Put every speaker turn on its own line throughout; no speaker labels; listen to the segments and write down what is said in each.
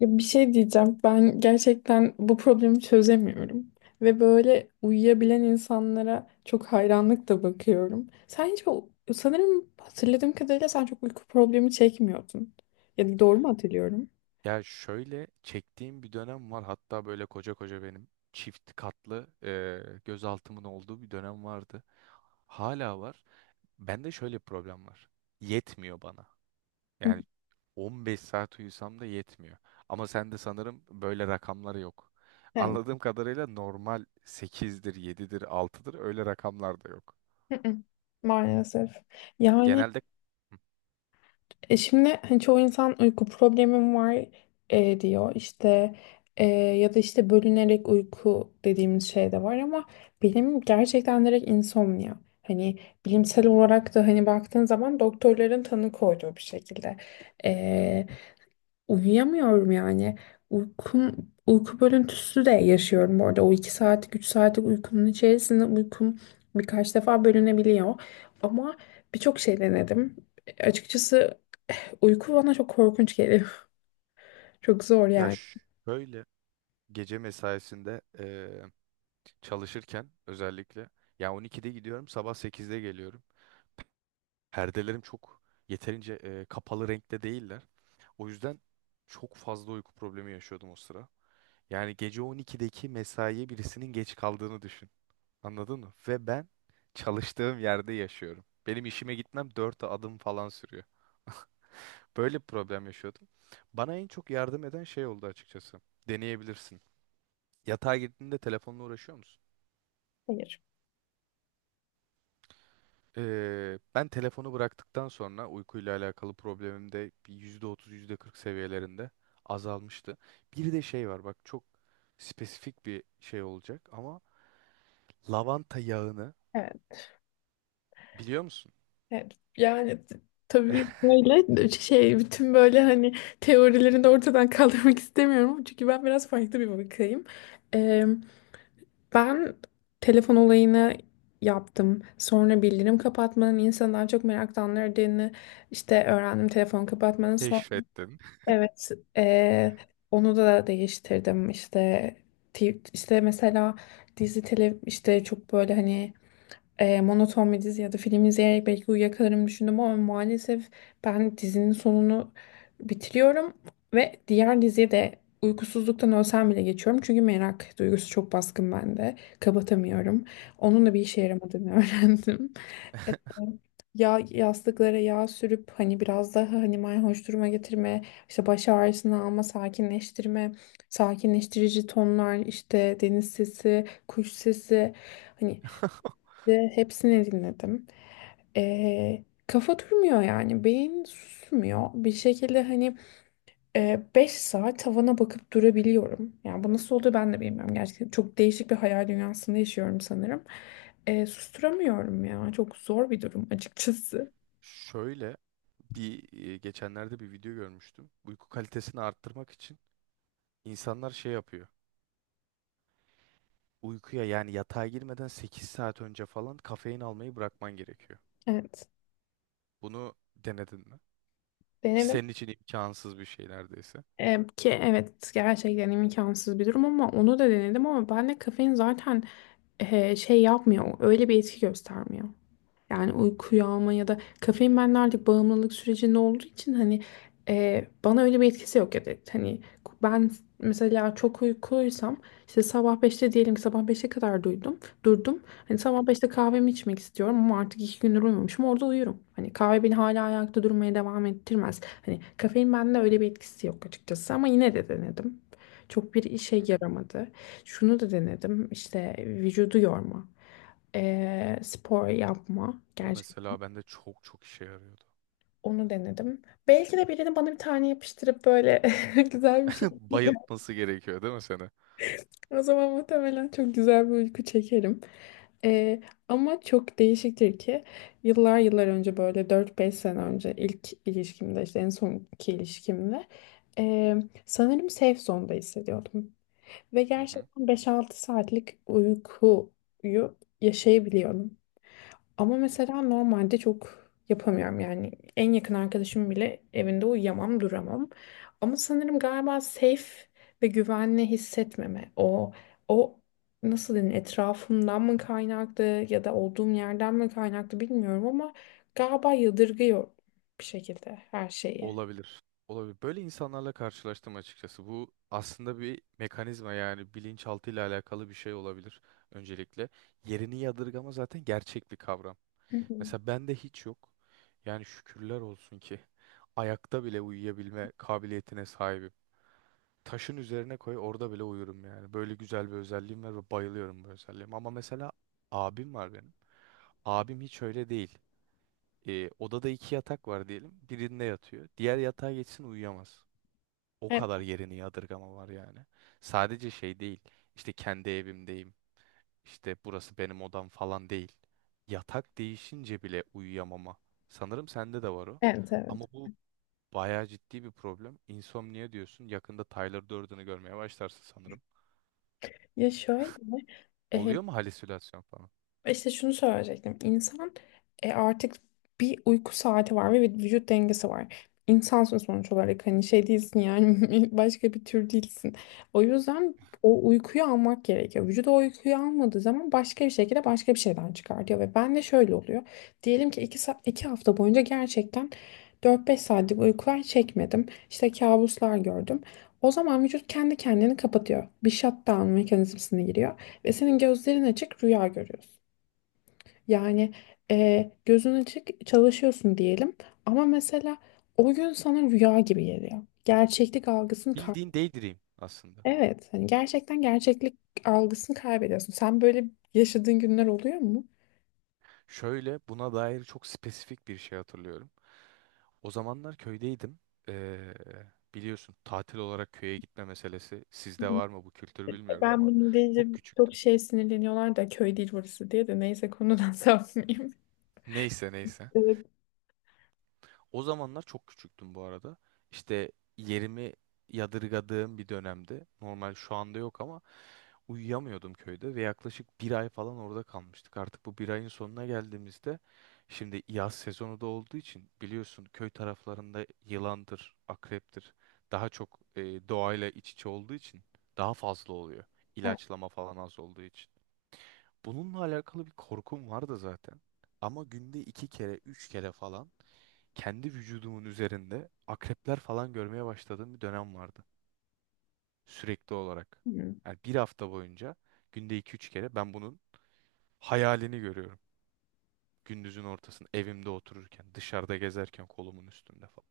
Ya bir şey diyeceğim. Ben gerçekten bu problemi çözemiyorum. Ve böyle uyuyabilen insanlara çok hayranlıkla bakıyorum. Sen hiç sanırım hatırladığım kadarıyla sen çok uyku problemi çekmiyordun. Ya doğru mu hatırlıyorum?
Ya şöyle çektiğim bir dönem var. Hatta böyle koca koca benim çift katlı gözaltımın olduğu bir dönem vardı. Hala var. Bende şöyle bir problem var. Yetmiyor bana.
Hı.
Yani 15 saat uyusam da yetmiyor. Ama sende sanırım böyle rakamlar yok.
Evet.
Anladığım kadarıyla normal 8'dir, 7'dir, 6'dır öyle rakamlar da yok.
Hı hı. Maalesef. Yani.
Genelde hı.
Şimdi hani çoğu insan uyku problemim var diyor işte, ya da işte bölünerek uyku dediğimiz şey de var ama benim gerçekten direkt insomnia. Hani bilimsel olarak da hani baktığın zaman doktorların tanı koyduğu bir şekilde E, uyuyamıyorum yani uykum uyku bölüntüsü de yaşıyorum bu arada o 2 saatlik 3 saatlik uykumun içerisinde uykum birkaç defa bölünebiliyor ama birçok şey denedim açıkçası. Uyku bana çok korkunç geliyor. Çok zor
ya
yani.
ş- Şöyle gece mesaisinde çalışırken özellikle ya 12'de gidiyorum sabah 8'de geliyorum. Perdelerim çok yeterince kapalı renkte değiller. O yüzden çok fazla uyku problemi yaşıyordum o sıra. Yani gece 12'deki mesaiye birisinin geç kaldığını düşün. Anladın mı? Ve ben çalıştığım yerde yaşıyorum. Benim işime gitmem 4 adım falan sürüyor. Böyle bir problem yaşıyordum. Bana en çok yardım eden şey oldu açıkçası. Deneyebilirsin. Yatağa girdiğinde telefonla uğraşıyor musun?
Hayır.
Ben telefonu bıraktıktan sonra uykuyla alakalı problemim de bir %30, %40 seviyelerinde azalmıştı. Bir de şey var bak çok spesifik bir şey olacak ama lavanta yağını
Evet.
biliyor musun?
Evet, yani tabii böyle şey bütün böyle hani teorilerini de ortadan kaldırmak istemiyorum. Çünkü ben biraz farklı bir bakayım. Ee, ben telefon olayını yaptım. Sonra bildirim kapatmanın insanı daha çok meraklandırdığını işte öğrendim telefon kapatmanın. Sonra.
Keşfettim.
Evet, eee, onu da değiştirdim işte işte mesela dizi işte çok böyle hani, monoton bir dizi ya da film izleyerek belki uyuyakalarım düşündüm ama maalesef ben dizinin sonunu bitiriyorum ve diğer diziye de uykusuzluktan ölsem bile geçiyorum çünkü merak duygusu çok baskın bende kapatamıyorum onun da bir işe yaramadığını öğrendim. Yastıklara yağ sürüp hani biraz daha hani mayhoş duruma getirme, işte baş ağrısını alma, sakinleştirme, sakinleştirici tonlar, işte deniz sesi, kuş sesi hani de hepsini dinledim. Kafa durmuyor yani beyin susmuyor bir şekilde hani 5 saat tavana bakıp durabiliyorum. Yani bu nasıl oluyor ben de bilmiyorum gerçekten çok değişik bir hayal dünyasında yaşıyorum sanırım. Susturamıyorum ya çok zor bir durum açıkçası.
Şöyle bir geçenlerde bir video görmüştüm. Uyku kalitesini arttırmak için insanlar şey yapıyor. Uykuya yani yatağa girmeden 8 saat önce falan kafein almayı bırakman gerekiyor.
Evet.
Bunu denedin mi? Ki
Denedim.
senin için imkansız bir şey neredeyse.
Ki evet gerçekten imkansız bir durum ama onu da denedim ama bende kafein zaten şey yapmıyor. Öyle bir etki göstermiyor. Yani uykuyu alma ya da kafein benle artık bağımlılık sürecinde olduğu için hani, bana öyle bir etkisi yok ya da hani ben mesela çok uykuluysam işte sabah 5'te diyelim ki sabah 5'e kadar duydum durdum. Hani
Hı hı,
sabah 5'te kahvemi içmek istiyorum ama artık 2 gündür uyumamışım orada uyurum. Hani kahve beni hala ayakta durmaya devam ettirmez. Hani kafein bende öyle bir etkisi yok açıkçası ama yine de denedim. Çok bir işe
hı hı.
yaramadı. Şunu da denedim işte vücudu yorma, spor yapma
O
gerçekten.
mesela bende çok çok işe yarıyordu.
Onu denedim. Belki de birini bana bir tane yapıştırıp böyle güzel bir şey.
Bayıltması gerekiyor değil mi seni?
O zaman muhtemelen çok güzel bir uyku çekerim. Eee, ama çok değişiktir ki yıllar yıllar önce böyle 4-5 sene önce ilk ilişkimde işte en sonki ilişkimde, eee, sanırım safe zone'da hissediyordum. Ve
Hı hı,
gerçekten 5-6 saatlik uykuyu yaşayabiliyorum. Ama
hı hı.
mesela normalde çok yapamıyorum yani en yakın arkadaşım bile evinde uyuyamam duramam. Ama sanırım galiba safe ve güvenli hissetmeme o nasıl denir etrafımdan mı kaynaklı ya da olduğum yerden mi kaynaklı bilmiyorum ama galiba yadırgıyor bir şekilde her şeyi.
Olabilir. Olabilir. Böyle insanlarla karşılaştım açıkçası. Bu aslında bir mekanizma yani bilinçaltı ile alakalı bir şey olabilir öncelikle. Yerini yadırgama zaten gerçek bir kavram.
Hı hı.
Mesela bende hiç yok. Yani şükürler olsun ki ayakta bile uyuyabilme kabiliyetine sahibim. Taşın üzerine koy orada bile uyurum yani. Böyle güzel bir özelliğim var ve bayılıyorum bu özelliğime. Ama mesela abim var benim. Abim hiç öyle değil. Odada iki yatak var diyelim. Birinde yatıyor. Diğer yatağa geçsin uyuyamaz. O
Evet,
kadar yerini yadırgama var yani. Sadece şey değil. İşte kendi evimdeyim. İşte burası benim odam falan değil. Yatak değişince bile uyuyamama. Sanırım sende de var o.
evet.
Ama
Evet.
bu bayağı ciddi bir problem. İnsomnia diyorsun. Yakında Tyler Durden'ı görmeye başlarsın sanırım.
Ya şöyle.
Oluyor mu halüsinasyon falan?
İşte şunu söyleyecektim. İnsan, artık bir uyku saati var ve bir vücut dengesi var. İnsansın sonuç olarak hani şey değilsin yani başka bir tür değilsin. O yüzden o uykuyu almak gerekiyor. Vücut o uykuyu almadığı zaman başka bir şekilde başka bir şeyden çıkartıyor ve ben de şöyle oluyor. Diyelim ki 2 hafta boyunca gerçekten 4-5 saatlik uykular çekmedim. İşte kabuslar gördüm. O zaman vücut kendi kendini kapatıyor. Bir shutdown mekanizmasına giriyor ve senin gözlerin açık rüya görüyorsun. Yani, gözün açık çalışıyorsun diyelim ama mesela o gün sana rüya gibi geliyor. Gerçeklik algısını.
Bildiğin daydream aslında.
Evet, hani gerçekten gerçeklik algısını kaybediyorsun. Sen böyle yaşadığın günler oluyor mu?
Şöyle buna dair çok spesifik bir şey hatırlıyorum. O zamanlar köydeydim. Ee, Biliyorsun tatil olarak köye gitme meselesi sizde
Hı.
var mı bu kültür
E,
bilmiyorum
Ben
ama
bunu deyince
çok
çok
küçüktüm.
şey sinirleniyorlar da köy değil burası diye de neyse konudan sapmayayım.
Neyse neyse.
Evet.
O zamanlar çok küçüktüm bu arada. İşte yerimi yadırgadığım bir dönemde. Normal şu anda yok ama uyuyamıyordum köyde ve yaklaşık bir ay falan orada kalmıştık. Artık bu bir ayın sonuna geldiğimizde şimdi yaz sezonu da olduğu için biliyorsun köy taraflarında yılandır, akreptir. Daha çok doğayla iç içe olduğu için daha fazla oluyor.
Ha,
İlaçlama falan az olduğu için. Bununla alakalı bir korkum vardı zaten. Ama günde iki kere, üç kere falan kendi vücudumun üzerinde akrepler falan görmeye başladığım bir dönem vardı. Sürekli olarak.
hı.
Yani bir hafta boyunca günde iki üç kere ben bunun hayalini görüyorum. Gündüzün ortasında, evimde otururken, dışarıda gezerken kolumun üstünde falan.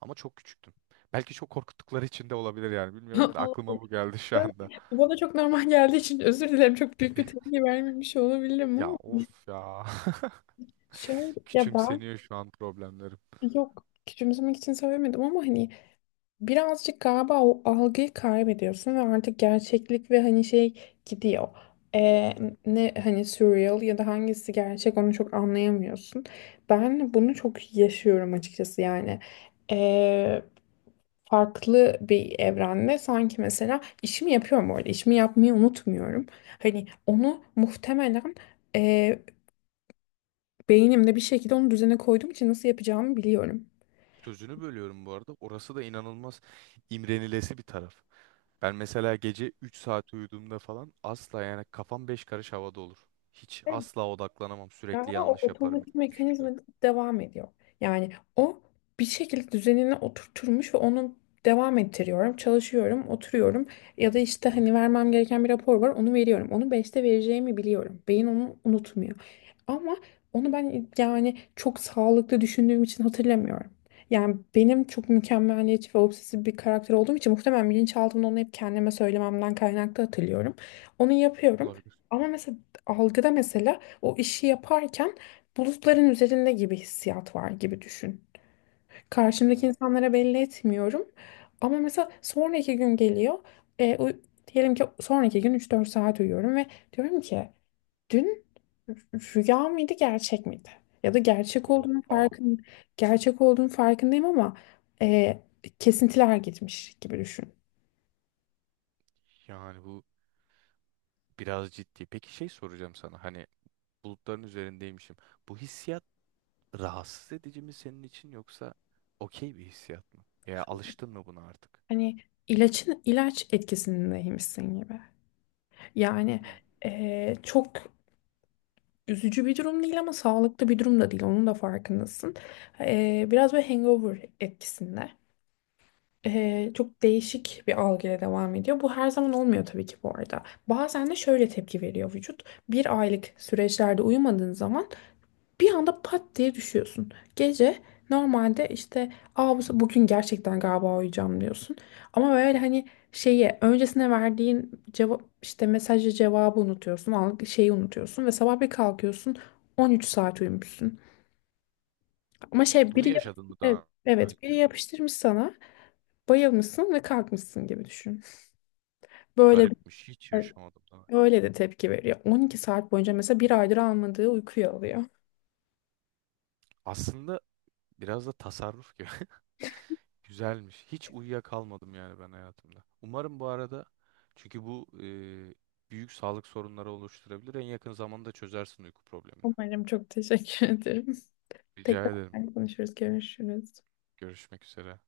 Ama çok küçüktüm. Belki çok korkuttukları için de olabilir yani bilmiyorum da aklıma bu
Olabilir.
geldi şu anda.
Bu bana çok normal geldiği için özür dilerim. Çok büyük bir tepki vermemiş olabilirim
Ya
ama
of ya.
şöyle ya.
Küçümseniyor şu an problemlerim.
Yok, küçümsemek için söylemedim ama hani birazcık galiba o algıyı kaybediyorsun ve artık gerçeklik ve hani şey gidiyor. Ee, ne hani surreal ya da hangisi gerçek onu çok anlayamıyorsun. Ben bunu çok yaşıyorum açıkçası yani. Ee, farklı bir evrende sanki mesela işimi yapıyorum orada işimi yapmayı unutmuyorum. Hani onu muhtemelen, e, beynimde bir şekilde onu düzene koyduğum için nasıl yapacağımı biliyorum.
Sözünü bölüyorum bu arada. Orası da inanılmaz imrenilesi bir taraf. Ben mesela gece 3 saat uyuduğumda falan asla yani kafam 5 karış havada olur. Hiç asla odaklanamam. Sürekli
Galiba o
yanlış yaparım
otomatik mekanizma
şimdi.
devam ediyor. Yani o bir şekilde düzenine oturturmuş ve onu devam ettiriyorum. Çalışıyorum, oturuyorum ya da işte hani vermem gereken bir rapor var onu veriyorum. Onu 5'te vereceğimi biliyorum. Beyin onu unutmuyor. Ama onu ben yani çok sağlıklı düşündüğüm için hatırlamıyorum. Yani benim çok mükemmeliyetçi ve obsesif bir karakter olduğum için muhtemelen bilinçaltımda onu hep kendime söylememden kaynaklı hatırlıyorum. Onu yapıyorum.
Olabilir.
Ama mesela algıda mesela o işi yaparken bulutların üzerinde gibi hissiyat var gibi düşün. Karşımdaki
O-
insanlara belli etmiyorum. Ama mesela sonraki gün geliyor. E, uy- diyelim ki sonraki gün 3-4 saat uyuyorum ve diyorum ki dün rüya mıydı gerçek miydi? Ya da
Oha.
gerçek olduğunun farkındayım ama, e, kesintiler gitmiş gibi düşün.
Yani bu biraz ciddi. Peki şey soracağım sana. Hani bulutların üzerindeymişim. Bu hissiyat rahatsız edici mi senin için yoksa okey bir hissiyat mı? Ya alıştın mı buna artık?
Hani ilaç etkisindeymişsin gibi. Yani,
Hı.
çok üzücü bir durum değil ama sağlıklı bir durum da değil. Onun da farkındasın. Biraz böyle hangover etkisinde. Çok değişik bir algıyla devam ediyor. Bu her zaman olmuyor tabii ki bu arada. Bazen de şöyle tepki veriyor vücut. Bir aylık süreçlerde uyumadığın zaman bir anda pat diye düşüyorsun. Gece normalde işte, Aa, bugün gerçekten galiba uyuyacağım diyorsun. Ama böyle hani şeyi öncesine verdiğin cevap işte mesajı cevabı unutuyorsun. Şeyi unutuyorsun ve sabah bir kalkıyorsun 13 saat uyumuşsun. Ama şey
Bunu
biri yap-
yaşadın mı
evet,
daha
evet biri
önce?
yapıştırmış sana bayılmışsın ve kalkmışsın gibi düşün. Böyle
Garipmiş. Hiç
de,
yaşamadım daha.
böyle de tepki veriyor. 12 saat boyunca mesela bir aydır almadığı uykuyu alıyor.
Aslında biraz da tasarruf gibi. Güzelmiş. Hiç uyuyakalmadım yani ben hayatımda. Umarım bu arada çünkü bu büyük sağlık sorunları oluşturabilir. En yakın zamanda çözersin uyku problemini.
Umarım, çok teşekkür ederim.
Rica ederim.
Tekrar konuşuruz, görüşürüz.
Görüşmek üzere.